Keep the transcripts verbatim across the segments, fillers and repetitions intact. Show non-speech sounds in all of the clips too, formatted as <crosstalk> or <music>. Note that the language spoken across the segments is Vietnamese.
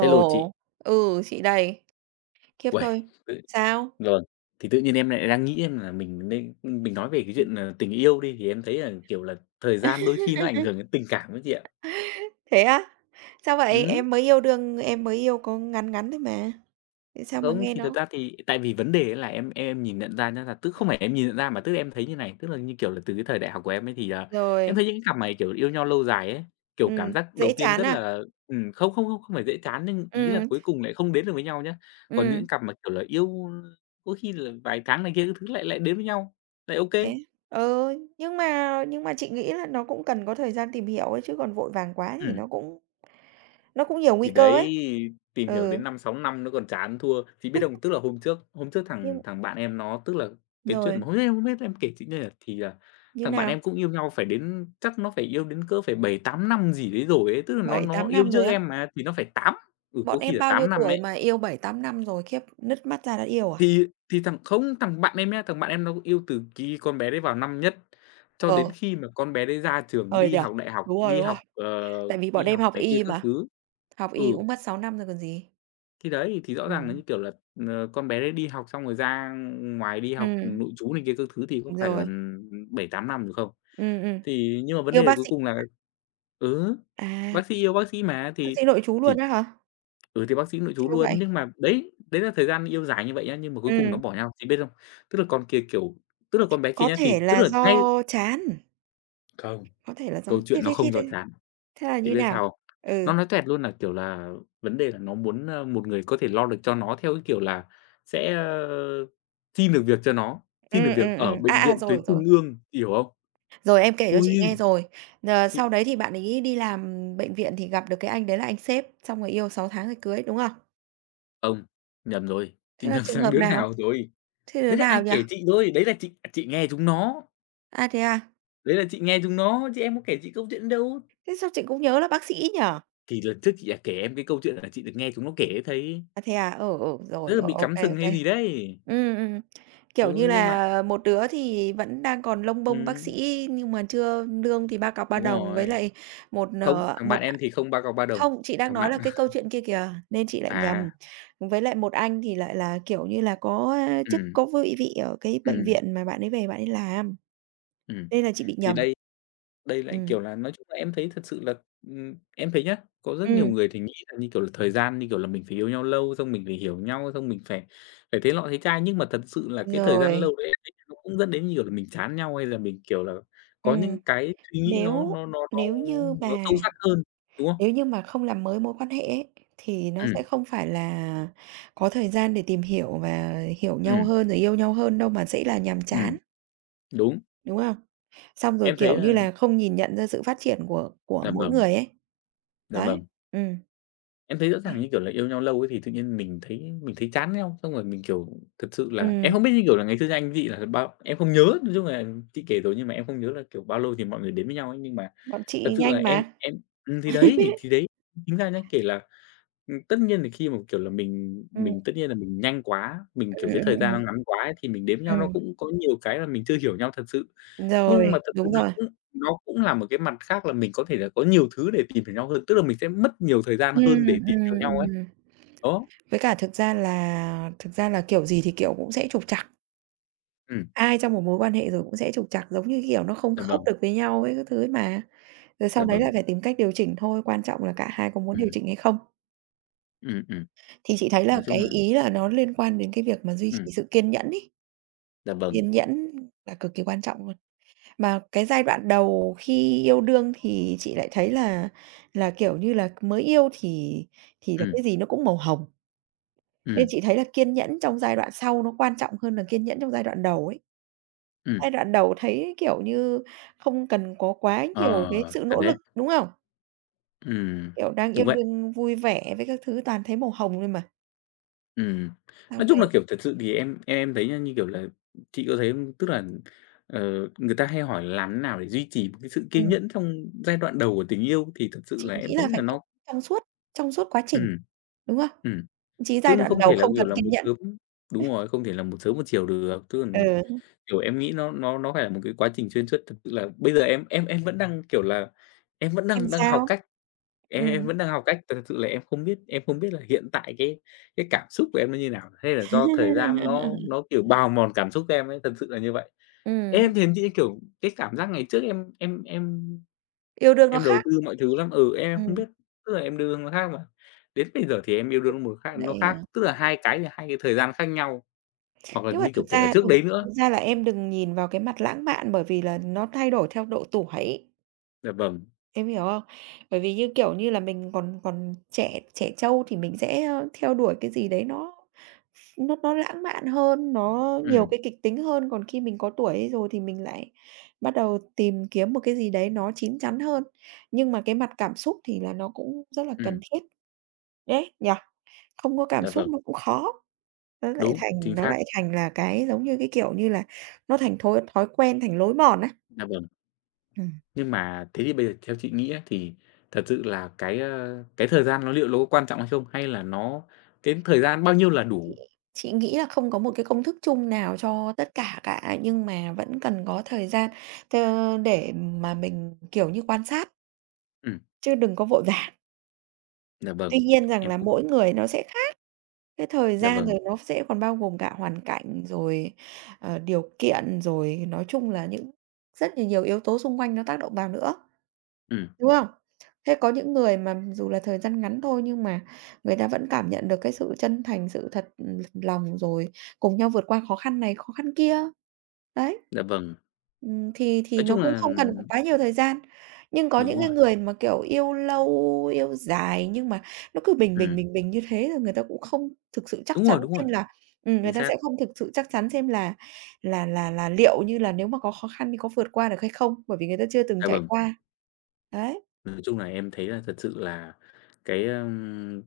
Hello chị. Ừ, chị đây. Khiếp Uầy, thôi. tự Sao? rồi, thì tự nhiên em lại đang nghĩ em là mình nên mình nói về cái Ừm. chuyện, ờ, tình yêu đi, thì em thấy là, kiểu là, thời gian đôi khi nó ảnh <laughs> hưởng đến tình cảm ấy chị ạ. Thế á? Sao vậy? Ừm. Em mới yêu đương em mới yêu có ngắn ngắn thôi mà. Thế sao mà Không, nghe thì thật nó ra thì tại vì vấn đề ấy là em em nhìn nhận ra nhá, là tức không phải em nhìn nhận ra mà tức em thấy như này, tức là, như kiểu là, từ cái thời đại học của em ấy thì là em rồi, thấy những cái cặp mà, kiểu, yêu nhau lâu dài ấy, kiểu, cảm ừm, giác đầu dễ tiên chán rất à? là ừm, không không không không phải dễ chán nhưng ý là Ừm, cuối cùng lại không đến được với nhau nhá. Còn những ừm, cặp mà, kiểu là, yêu có khi là vài tháng này kia các thứ lại lại đến với nhau, lại ok kê. thế ừ, nhưng mà nhưng mà chị nghĩ là nó cũng cần có thời gian tìm hiểu ấy, chứ còn vội vàng quá thì nó cũng nó cũng nhiều nguy Thì cơ đấy, ấy. tìm hiểu Ừ, đến năm sáu năm nó còn chán thua. Chị biết không? Tức là hôm trước hôm trước thằng nhưng thằng bạn em nó tức là cái chuyện rồi, mà hôm nay em không biết em kể chị nghe à, thì là như thằng bạn nào? em cũng yêu nhau phải đến chắc nó phải yêu đến cỡ phải bảy tám năm gì đấy rồi ấy, tức là nó Bảy nó tám yêu năm rồi trước á? em mà, thì nó phải tám. Ừ, có Bọn khi em là bao nhiêu tám năm tuổi ấy. mà yêu bảy tám năm rồi, khiếp, nứt mắt ra đã yêu à? Thì thì thằng không, thằng bạn em nhá, thằng bạn em nó yêu từ khi con bé đấy vào năm nhất cho đến Ờ, khi mà con bé đấy ra trường hơi đi nhỉ? học đại học, Đúng rồi, đi đúng rồi. học, ờ, Tại vì bọn đi em học học này kia y các mà, thứ. học Ừ. y cũng mất sáu năm rồi còn gì. Thì đấy, thì rõ ràng là, như Ừm, kiểu là, ờ, con bé đấy đi học xong rồi ra ngoài đi học ừm, nội trú này kia các thứ thì có đúng phải là rồi. bảy tám năm rồi không? Ừm, ừm, Thì nhưng mà vấn yêu đề là bác cuối sĩ cùng là. Ừ, à, bác sĩ yêu bác sĩ mà, bác thì sĩ nội trú luôn thì á hả? ừ, thì bác sĩ nội trú Siêu vậy. luôn. Nhưng mà đấy, đấy là thời gian yêu dài như vậy nhá, nhưng mà cuối cùng nó Ừm, bỏ nhau, thì biết không? Tức là con kia, kiểu tức là con bé kia có nhá, thì thể tức là là do ngay. chán, Không. có thể là do Câu thế chuyện nó thế thế không rào thế chắn. Thế là Thì như biết nào? sao không? Ừ, Nó nói toẹt luôn là, kiểu là, vấn đề là nó muốn, ơ, một người có thể lo được cho nó theo cái kiểu là sẽ, ơ, xin được việc cho nó, xin được ừm, việc ừm, ừm. ở À, bệnh à, viện rồi, tuyến rồi, trung ương, chị hiểu không? rồi em kể cho chị nghe Ôi! rồi. Ờ, Chị sau đấy thì bạn ấy đi làm bệnh viện thì gặp được cái anh đấy là anh sếp, xong rồi yêu sáu tháng rồi cưới, đúng không? không, nhầm rồi, chị Thế là nhầm <laughs> trường sang hợp đứa nào? nào rồi. Thế đứa Đấy là ai nào nhỉ? kể chị thôi, đấy là chị à, chị nghe chúng nó, À, thế à? đấy là chị nghe chúng nó, chứ em có kể chị câu chuyện đâu. Thế sao chị cũng nhớ là bác sĩ nhỉ? Thì lần trước chị đã kể em cái câu chuyện là chị được nghe chúng nó kể ấy thấy, À, thế à? Ừ, ừ, rất rồi, là rồi, bị ok cắm ok, sừng ô hay kê. gì đấy. Kiểu Ừ, như nhưng mà. là, một đứa thì vẫn đang còn lông bông bác Ừm. sĩ nhưng mà chưa lương thì ba cọc ba Đúng đồng với rồi. lại một, Không, ờ, thằng một bạn em thì không ba cọc ba đồng, Không, chị đang thằng nói bạn là cái câu <laughs> chuyện kia kìa, nên chị lại nhầm. à. Với lại một anh thì lại là, kiểu như là, có, a, chức Ừm. có vị vị ở cái bệnh Ừm. viện mà bạn ấy về bạn ấy làm, Ừm. nên là chị bị Thì nhầm. đây đây Ừ. lại, kiểu là, nói chung là em thấy thật sự là, ừm, em thấy nhá, có rất nhiều Ừm, người thì nghĩ là, như kiểu là, thời gian, như kiểu là, mình phải yêu nhau lâu, xong mình phải hiểu nhau, xong mình phải phải thế nọ thế kia. Nhưng mà thật sự là cái thời gian rồi. lâu đấy em thấy nó cũng dẫn đến, như kiểu là, mình chán nhau, hay là mình, kiểu là, có Ừm, những cái suy nghĩ nó nếu nó nó nó nếu như nó sâu mà sắc hơn, đúng không? Nếu như mà không làm mới mối quan hệ ấy, thì nó sẽ Ừm, không phải là có thời gian để tìm hiểu và hiểu nhau ừm, hơn, rồi yêu nhau hơn đâu mà sẽ là nhàm ừm, chán, đúng. đúng không? Xong rồi, Em thấy kiểu là như là, không nhìn nhận ra sự phát triển của của dạ mỗi vâng, người ấy. dạ Đấy. vâng. Ừ. Em thấy rõ ràng, Đấy. như kiểu là, yêu nhau lâu ấy thì tự nhiên mình thấy mình thấy chán nhau, xong rồi mình, kiểu, thật sự là em ừm, không biết, như kiểu là, ngày xưa anh chị là bao em không nhớ, nói chung là chị kể rồi nhưng mà em không nhớ là, kiểu, bao lâu thì mọi người đến với nhau ấy. Nhưng mà Bọn thật chị sự là nhanh em mà. em Ừm, thì đấy, thì đấy, chính ra nhá, kể là, ừm, tất nhiên là khi mà, kiểu là, mình Ừ, mình tất nhiên là mình nhanh quá, mình, ừ, kiểu, cái thời ừ, gian nó ngắn quá ấy, thì mình đến với nhau nó ừm, cũng có nhiều cái là mình chưa hiểu nhau thật sự. ừm, rồi, Nhưng mà thật sự đúng nó rồi. cũng nó cũng là một cái mặt khác là mình có thể là có nhiều thứ để tìm hiểu nhau hơn, tức là mình sẽ mất nhiều thời gian Ừ, hơn để tìm ừ, hiểu nhau ấy. ừ, Đó, với cả thực ra là thực ra là kiểu gì thì kiểu cũng sẽ trục trặc. ừm, Ai trong một mối quan hệ rồi cũng sẽ trục trặc, giống như, kiểu, nó không dạ khớp vâng, được với nhau ấy các thứ ấy mà. Rồi sau dạ đấy lại vâng, phải tìm cách điều chỉnh thôi, quan trọng là cả hai có muốn điều ừm, chỉnh hay không. ừm, ừm, Thì chị thấy là nói cái chung là. ý là nó liên quan đến cái việc mà duy Ừm, trì sự kiên nhẫn ấy, dạ vâng, kiên nhẫn là cực kỳ quan trọng luôn. Mà cái giai đoạn đầu khi yêu đương thì chị lại thấy là là, kiểu như là, mới yêu thì thì là ừm, cái gì nó cũng màu hồng, ừm, nên chị thấy là kiên nhẫn trong giai đoạn sau nó quan trọng hơn là kiên nhẫn trong giai đoạn đầu ấy. ừm, Giai đoạn đầu thấy, kiểu như, không cần có quá ờ, nhiều cái sự thật nỗ đấy, lực, đúng không? ừm, Kiểu, đang yêu đúng vậy, đương vui vẻ với các thứ toàn thấy màu hồng thôi mà. ừm. Sau Nói chung là, này, kiểu, thật sự thì em em thấy nha, như kiểu là, chị có thấy không? Tức là, ờ, người ta hay hỏi là làm thế nào để duy trì một cái sự kiên ừm, nhẫn trong giai đoạn đầu của tình yêu thì thật sự chị là em nghĩ thấy là là phải kiên nó. trong suốt trong suốt quá trình, Ừm, đúng không? ừm, Chí chứ giai nó đoạn không đầu thể là, không kiểu cần là, kiên một nhẫn. sớm. Đúng rồi, không thể là một sớm một chiều được, tức là Ừ, kiểu, em nghĩ nó nó nó phải là một cái quá trình xuyên suốt, thực sự là bây giờ em em em vẫn đang, kiểu là, em vẫn em đang đang học sao? cách, em em Ừm. vẫn đang học cách, thật sự là em không biết em không biết là hiện tại cái cái cảm xúc của em nó như nào, hay là do thời gian nó <laughs> nó, kiểu, bào mòn cảm xúc em ấy, thật sự là như vậy. Em Ừm, thì em nghĩ, kiểu, cái cảm giác ngày trước em em em yêu đương nó em đầu khác. tư mọi thứ lắm, ừ, em không Ừm, biết, tức là em đưa hướng nó khác mà. Đến bây giờ thì em yêu đương một khác nó lại, khác, à tức là hai cái là hai cái thời gian khác nhau, hoặc là Nhưng mà như, thực kiểu, kể cả ra trước thực đấy nữa. thực ra là em đừng nhìn vào cái mặt lãng mạn bởi vì là nó thay đổi theo độ tuổi. Dạ vâng, Em hiểu không? Bởi vì, như kiểu như là, mình còn còn trẻ trẻ trâu thì mình sẽ, ơ, theo đuổi cái gì đấy nó nó nó lãng mạn hơn, nó nhiều ừm, cái kịch tính hơn, còn khi mình có tuổi ấy rồi thì mình lại bắt đầu tìm kiếm một cái gì đấy nó chín chắn hơn. Nhưng mà cái mặt cảm xúc thì là nó cũng rất là cần ừm, thiết đấy, nhỉ? Không có cảm dạ xúc vâng. nó cũng khó, nó lại Đúng, chính thành nó xác, lại thành là cái giống như cái, kiểu như là, nó thành thói thói quen, thành lối mòn á. dạ vâng. Ừm. Nhưng mà thế thì bây giờ theo chị nghĩ á, thì thật sự là cái, ơ, cái thời gian nó liệu nó có quan trọng hay không? Hay là nó cái thời gian bao nhiêu là đủ? Chị nghĩ là không có một cái công thức chung nào cho tất cả cả, nhưng mà vẫn cần có thời gian t để mà mình, kiểu như, quan sát, Ừm, chứ đừng có vội vàng. dạ <laughs> Tuy vâng, nhiên rằng em là cũng mỗi người nó sẽ khác cái thời dạ gian, vâng, rồi nó sẽ còn bao gồm cả hoàn cảnh, rồi, ờ, điều kiện, rồi nói chung là những rất là nhiều yếu tố xung quanh nó tác động vào nữa. ừm, Đúng không? Thế có những người mà dù là thời gian ngắn thôi nhưng mà người ta vẫn cảm nhận được cái sự chân thành, sự thật, ừ, lòng, rồi cùng nhau vượt qua khó khăn này, khó khăn kia. Đấy. dạ vâng. Ừm, thì thì Nói nó chung cũng là không cần quá nhiều thời gian. Nhưng có đúng những cái rồi, người mà, kiểu, yêu lâu, yêu dài nhưng mà nó cứ bình bình, ừm, bình bình như thế rồi người ta cũng không thực sự chắc đúng rồi, chắn đúng rồi, xem là, ừm, chính người ta sẽ xác, không thực sự chắc chắn xem là là là là liệu như là nếu mà có khó khăn thì có vượt qua được hay không, bởi vì người ta chưa từng dạ trải vâng. qua. Đấy. Nói chung là em thấy là thật sự là cái, ờm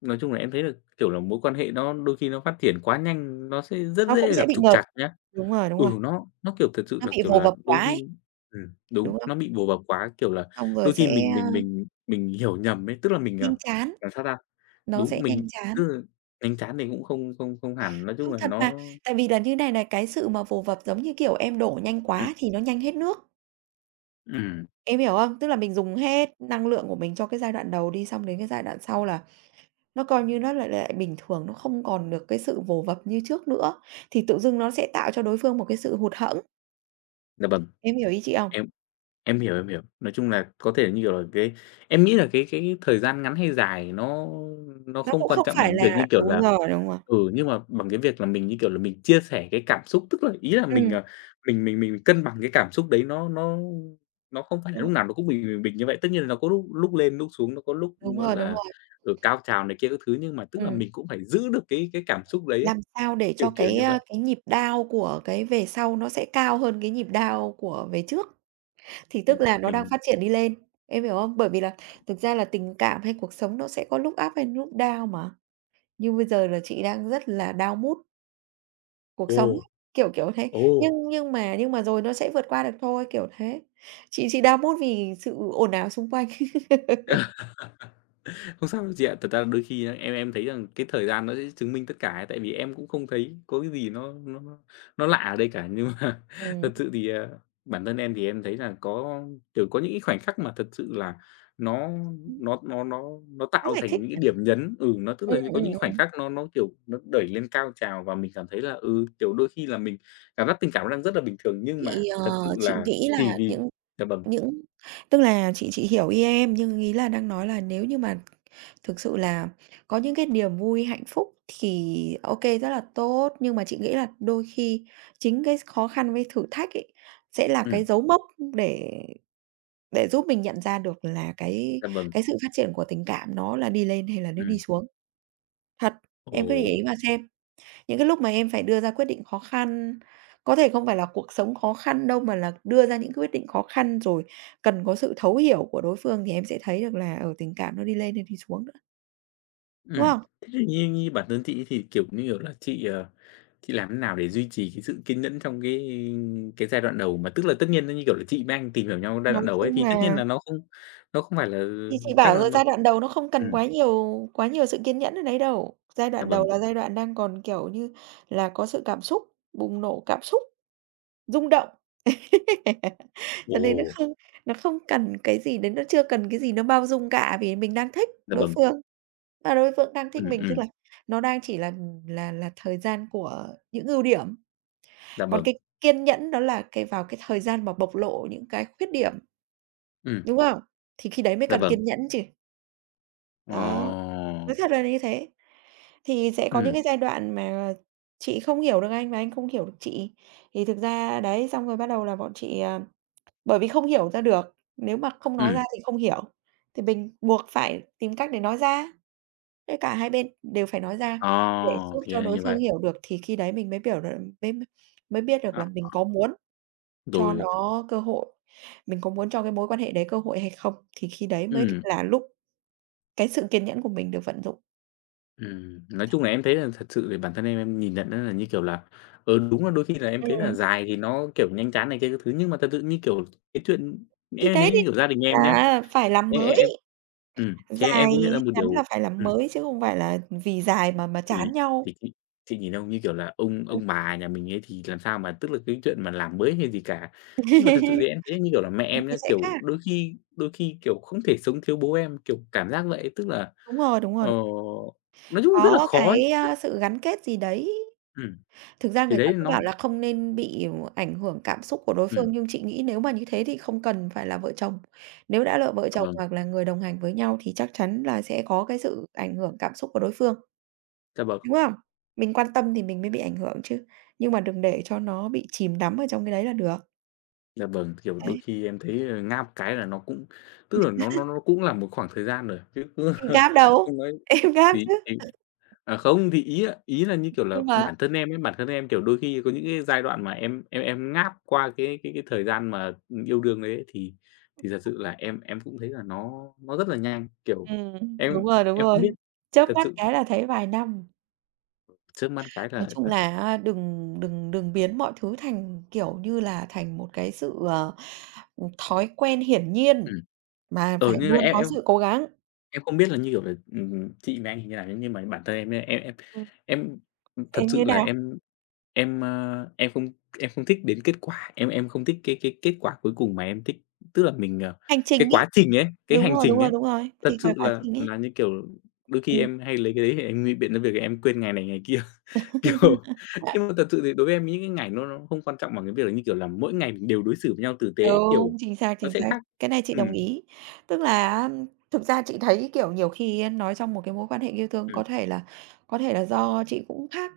nói chung là em thấy là, kiểu là, mối quan hệ nó đôi khi nó phát triển quá nhanh, nó sẽ rất Nó cũng dễ sẽ gặp bị trục ngợp. trặc nhá. Đúng rồi, đúng Ừ, rồi. nó nó, kiểu, thật sự Nó là, bị kiểu vồ là, vập quá đôi ấy, khi ừm, đúng, đúng không? nó bị bồ bập quá, kiểu là, Xong rồi đôi sẽ, khi mình a, mình mình mình hiểu nhầm ấy, tức là mình, à, nhanh chán, làm sao ta? nó Đúng, sẽ mình nhanh chán. cứ đánh chán thì cũng không không không hẳn, nói chung Không, là thật nó mà, tại vì là như này này, cái sự mà vồ vập giống như, kiểu, em đổ nhanh ừm, quá thì nó nhanh hết nước, ừm, em hiểu không? Tức là mình dùng hết năng lượng của mình cho cái giai đoạn đầu đi, xong đến cái giai đoạn sau là nó coi như nó lại lại bình thường, nó không còn được cái sự vồ vập như trước nữa, thì tự dưng nó sẽ tạo cho đối phương một cái sự hụt hẫng, dạ vâng, em hiểu ý chị không? em. Em hiểu, em hiểu. Nói chung là có thể như kiểu là cái em nghĩ là cái cái thời gian ngắn hay dài nó nó Nó không cũng quan không trọng phải bằng việc, như là kiểu đúng là rồi, đúng rồi. ừ, nhưng mà bằng cái việc là mình, như kiểu là, mình chia sẻ cái cảm xúc, tức là ý là mình, Ừm, ờ, mình mình mình cân bằng cái cảm xúc đấy nó nó nó không phải là ừ, lúc nào nó cũng bình bình bình như vậy. Tất nhiên là nó có lúc lúc lên lúc xuống, nó có lúc, đúng gọi rồi, đúng là, rồi, ở cao trào này kia các thứ, nhưng mà tức là ừm. mình cũng phải giữ được cái cái cảm xúc đấy ấy, Làm sao để kiểu cho kiểu cái, như a, vậy. cái nhịp down của cái về sau nó sẽ cao hơn cái nhịp down của về trước, thì tức Mình là nó đang mình phát triển đi lên, em hiểu không? Bởi vì là thực ra là tình cảm hay cuộc sống nó sẽ có lúc up hay lúc down mà, như bây giờ là chị đang rất là down mood cuộc sống ấy, ồ, kiểu, kiểu thế. ồ. Nhưng nhưng mà nhưng mà rồi nó sẽ vượt qua được thôi, kiểu thế. Chị chị down mood vì sự ồn ào xung quanh. <laughs> Không sao đâu chị ạ. Thật ra đôi khi em em thấy rằng cái thời gian nó sẽ chứng minh tất cả ấy, tại vì em cũng không thấy có cái gì nó nó nó nó lạ ở đây cả. Nhưng mà <laughs> Ừm, thật sự thì, à, bản thân em thì em thấy là có, kiểu, có những cái khoảnh khắc mà thật sự là nó nó nó nó nó khó tạo giải thành thích những cái nhỉ? điểm nhấn. Ừ, nó tức Ừm, là như có những ừm, khoảnh ừm. khắc nó nó, kiểu, nó đẩy lên cao trào và mình cảm thấy là, ừ, kiểu, đôi khi là mình cảm giác tình cảm nó đang rất là bình thường, nhưng mà Chị, ờ, thật sự chị là nghĩ chỉ là vì những dạ vâng, Những tức là chị chị hiểu ý em, nhưng ý là đang nói là nếu như mà thực sự là có những cái niềm vui hạnh phúc thì ok rất là tốt, nhưng mà chị nghĩ là đôi khi chính cái khó khăn với thử thách ấy, sẽ là cái ừm, dấu mốc để để giúp mình nhận ra được là cái dạ vâng, cái sự phát triển của tình cảm nó là đi lên hay là nó ừm. đi xuống. Thật, em cứ để Ồ. ý mà xem. Những cái lúc mà em phải đưa ra quyết định khó khăn, có thể không phải là cuộc sống khó khăn đâu, mà là đưa ra những quyết định khó khăn rồi cần có sự thấu hiểu của đối phương thì em sẽ thấy được là, ở tình cảm nó đi lên hay đi xuống nữa, đúng Ừm. không? Thế thì như như bản thân chị ấy thì, kiểu như kiểu là, chị, ờ, chị làm thế nào để duy trì cái sự kiên nhẫn trong cái cái giai đoạn đầu? Mà tức là tất nhiên nó, như kiểu là, chị với anh tìm hiểu nhau giai Nói đoạn đầu ấy, chung thì tất nhiên là là nó không nó không phải là, thì chị chắc bảo là rồi nó, giai đoạn đầu nó không cần ừm, quá nhiều quá nhiều sự kiên nhẫn ở đấy đâu. Giai dạ đoạn vâng. đầu là giai đoạn đang còn, kiểu như là, có sự cảm xúc, bùng nổ cảm xúc, rung động. <laughs> Cho nên nó Ồ, không nó không cần cái gì đến nó chưa cần cái gì nó bao dung cả, vì mình đang thích dạ đối vâng. phương. Và đối phương đang thích Ừm, mình, tức ừm, là nó đang chỉ là là là thời gian của những ưu điểm, dạ còn vâng. cái kiên nhẫn đó là cái vào cái thời gian mà bộc lộ những cái khuyết điểm, Ừm, đúng không? Thì khi đấy mới dạ cần vâng. kiên nhẫn chứ. Ờ, Đó, nói thật là như thế. Thì sẽ có những ừm, cái giai đoạn mà chị không hiểu được anh và anh không hiểu được chị, thì thực ra đấy, xong rồi bắt đầu là bọn chị, à bởi vì không hiểu ra được, nếu mà không nói ra ừm. thì không hiểu, thì mình buộc phải tìm cách để nói ra. Thế cả hai bên đều phải nói ra Ờ, để giúp thì cho ra đối như phương vậy. hiểu được thì khi đấy mình mới biểu được mới mới biết được là À, mình có muốn cho rồi. nó cơ hội, mình có muốn cho cái mối quan hệ đấy cơ hội hay không, thì khi đấy mới Ừm. là lúc cái sự kiên nhẫn của mình được vận dụng. Ừm, nói chung là em thấy là thật sự về bản thân em em nhìn nhận nó là, như kiểu là, ờ, đúng là đôi khi là em thấy là Ừm, dài thì nó, kiểu, nhanh chán này kia các thứ, nhưng mà thật sự, như kiểu, cái chuyện thì em thấy, đấy như thì kiểu, gia đình em nhé, là phải làm em em em mới, ừm, thì dài em cũng nhận ra hay một ngắn điều, là phải làm ừm, mới chứ không phải là vì dài mà mà chán thì nhau. thì chị chị nhìn ông, như kiểu là, ông Ừm. ông bà nhà mình ấy thì làm sao mà tức là cái chuyện mà làm mới hay gì cả. Nhưng mà thật sự thì <laughs> em thấy, như kiểu là, mẹ Mình em thì nhá, sẽ kiểu, khác. đôi khi đôi khi, kiểu, không thể sống thiếu bố em, kiểu, cảm giác vậy. Tức là, Đúng rồi, đúng rồi. ờ, nói chung là rất là Có khó ấy. cái, a, sự gắn kết gì đấy. Ừm, Thực ra thì người ta đấy cứ nó. bảo là không nên bị ảnh hưởng cảm xúc của đối Ừm, phương, nhưng chị nghĩ nếu mà như thế thì không cần phải là vợ chồng. Nếu đã là vợ dạ chồng vâng, hoặc là người đồng hành với nhau thì chắc chắn là sẽ có cái sự ảnh hưởng cảm xúc của đối phương, dạ vâng, đúng không? Mình quan tâm thì mình mới bị ảnh hưởng chứ, nhưng mà đừng để cho nó bị chìm đắm ở trong cái đấy là được. dạ vâng, kiểu, đôi Đấy, khi em thấy, ờ, ngáp cái là nó cũng tức là nó nó nó cũng là một khoảng thời gian rồi, chứ cứ em <laughs> gáp đâu, không nói <laughs> em gáp thì chứ, thì à, không, thì ý là ý là, như kiểu là, nhưng mà bản thân em ấy, bản thân em, kiểu, đôi khi có những cái giai đoạn mà em em em ngáp qua cái cái cái thời gian mà, ừm, yêu đương đấy ấy, thì thì thật sự là em em cũng thấy là nó nó rất là nhanh, kiểu, ừm, em đúng rồi, đúng em không biết rồi, chớp thật mắt sự, cái là thấy vài năm. trước mắt cái Nói là chung thật. là á, đừng đừng đừng biến mọi thứ thành, kiểu như là, thành một cái sự, ờ, ừ, thói quen hiển nhiên, ừm, mà phải ờ, nhưng mà luôn em có em sự cố gắng. Em không biết là, như kiểu là, ừm, chị với anh thì như nào nhá, nhưng mà bản thân em nhá, em em Ừm, em, thật em sự như là nào? em em, a, em không em không thích đến kết quả, em em không thích cái cái kết quả cuối cùng mà em thích tức là mình, ờ Hành trình cái ấy. quá trình ấy, cái Đúng hành rồi, đúng trình ấy, rồi, đúng rồi, thật thì cái sự quá là trình ấy. là, như kiểu, đôi khi Ừm. em hay lấy cái đấy để em ngụy biện cho việc em quên ngày này ngày kia, <laughs> kiểu, <laughs> nhưng mà thật sự thì đối với em những cái ngày nó nó không quan trọng bằng cái việc là, như kiểu là, mỗi ngày mình đều đối xử với nhau tử tế, kiểu, Đúng, chính xác, nó chính sẽ xác. khác. Cái này chị Ừ, đồng ý. Tức là á, thực ra chị thấy, kiểu, nhiều khi á, nói trong một cái mối quan hệ yêu thương ừ, có thể là có thể là do chị cũng khác,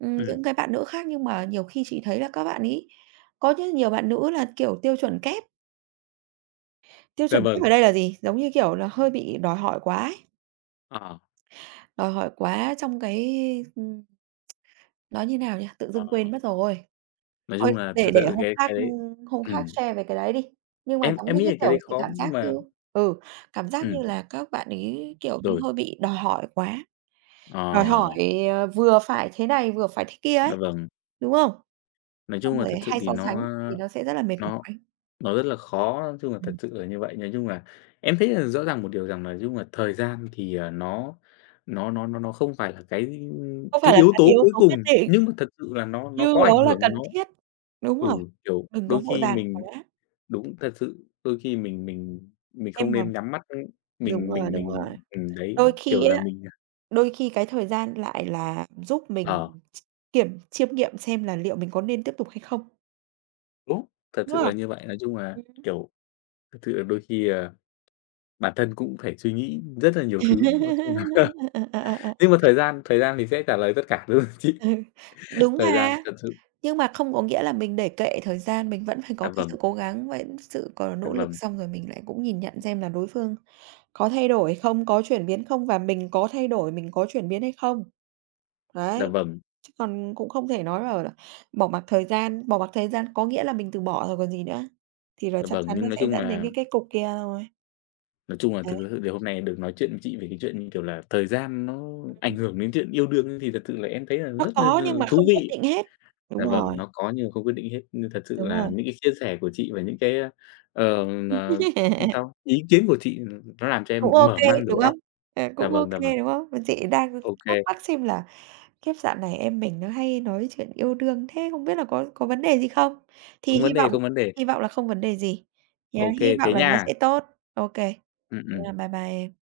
ừm, ừ, những cái bạn nữ khác, nhưng mà nhiều khi chị thấy là các bạn ấy có rất nhiều bạn nữ là, kiểu, tiêu chuẩn kép. Tiêu dạ chuẩn kép vâng, ở đây là gì? Giống như, kiểu là, hơi bị đòi hỏi quá ấy, ờ, đòi hỏi quá trong cái, ừm, nói như nào nhỉ? Tự ờ. dưng quên mất rồi. Nói Thôi, chung là thật để để sự hôm cái khác, cái đấy. ưm, hôm khác Ừm, share về cái đấy đi. Nhưng mà em giống em như nghĩ cái là cái đấy kiểu chị khó, cảm giác nhưng như mà ừ, cảm giác như ừm, là các bạn ấy, kiểu như, rồi, hơi bị đòi hỏi quá, đòi ờ, hỏi, ờ, vừa phải thế này, vừa phải thế kia ấy, dạ vâng. đúng không? Nói Xong chung là rồi thật sự hay thì so sánh nó thì nó sẽ rất là mệt nó mỏi. nó rất là khó, nói chung là thật Ừm, sự là như vậy. Nói chung là em thấy là rõ ràng một điều rằng là nói chung là thời gian thì, ờ, nó nó nó nó nó không phải là cái không cái phải là yếu cái tố yếu cuối tố cùng, quyết định, nhưng mà thật sự là nó nó nhưng có ảnh nó là cần hưởng, nó, thiết. Đúng rồi, ừ, kiểu, đừng có đôi vội khi vàng mình. quá, Đúng, thật sự đôi khi mình mình mình không em mà nên nhắm mắt, ưm, đúng mình rồi, mình đúng mình rồi. Ừm, đấy, Đôi khi kiểu là, ấy, mình, đôi khi cái thời gian lại là giúp ờ, mình ch kiểm chiêm nghiệm xem là liệu mình có nên tiếp tục hay không, đúng, thật đúng sự là không? như vậy. Nói chung là, kiểu, thật sự là đôi khi, ờ, bản thân cũng phải suy nghĩ rất là nhiều <laughs> Ừm. thứ, nói chung là <laughs> Ờ, ờ, ờ, ờ, nhưng mà thời gian thời gian thì sẽ trả lời tất cả luôn <laughs> chị. ừ, đúng Thời gian mà, thật sự. nhưng mà không có nghĩa là mình để kệ thời gian, mình vẫn phải Dạ có cái vâng, sự cố gắng, vẫn sự có dạ nỗ lực, vâng, xong rồi mình lại cũng nhìn nhận xem là đối phương có thay đổi không, có chuyển biến không và mình có thay đổi, mình có chuyển biến hay không. dạ Đấy. vâng, Chứ còn cũng không thể nói bảo là bỏ mặc thời gian, bỏ mặc thời gian có nghĩa là mình từ bỏ rồi còn gì nữa, thì rồi dạ chắc vâng. chắn nó Nhưng nói sẽ chung dẫn đến là cái kết cục kia thôi. nói chung là Đấy, thực sự thì hôm nay được nói chuyện với chị về cái chuyện, như kiểu là, thời gian nó ảnh hưởng đến chuyện yêu đương ấy, thì thật sự là em thấy là nó rất là d có nhưng mà thú không quyết vị. định hết. Đúng Dạ vâng, rồi, nó có nhưng mà không quyết định hết. Nhưng thật sự đúng là rồi. những cái chia sẻ của chị và những cái, ờ, ờ, thì <laughs> sao? Ý kiến của chị nó làm cho em Cũng ô mở kê, mang đúng đầu óc. không? Ờ, Dạ cũng ô vâng, dạ vâng. kê, đúng không? Mà chị đang Ô kê, thắc mắc xem là "Kiếp dạo này em mình nó hay nói chuyện yêu đương thế không biết là có có vấn đề gì không?" Thì không hy vấn đề, vọng, không vấn đề. hy vọng là không vấn đề gì, nhá, Ô hy kê, vọng thế là nha. nó sẽ tốt. Ô kê, Ừm, thế ừm. là bye bye em.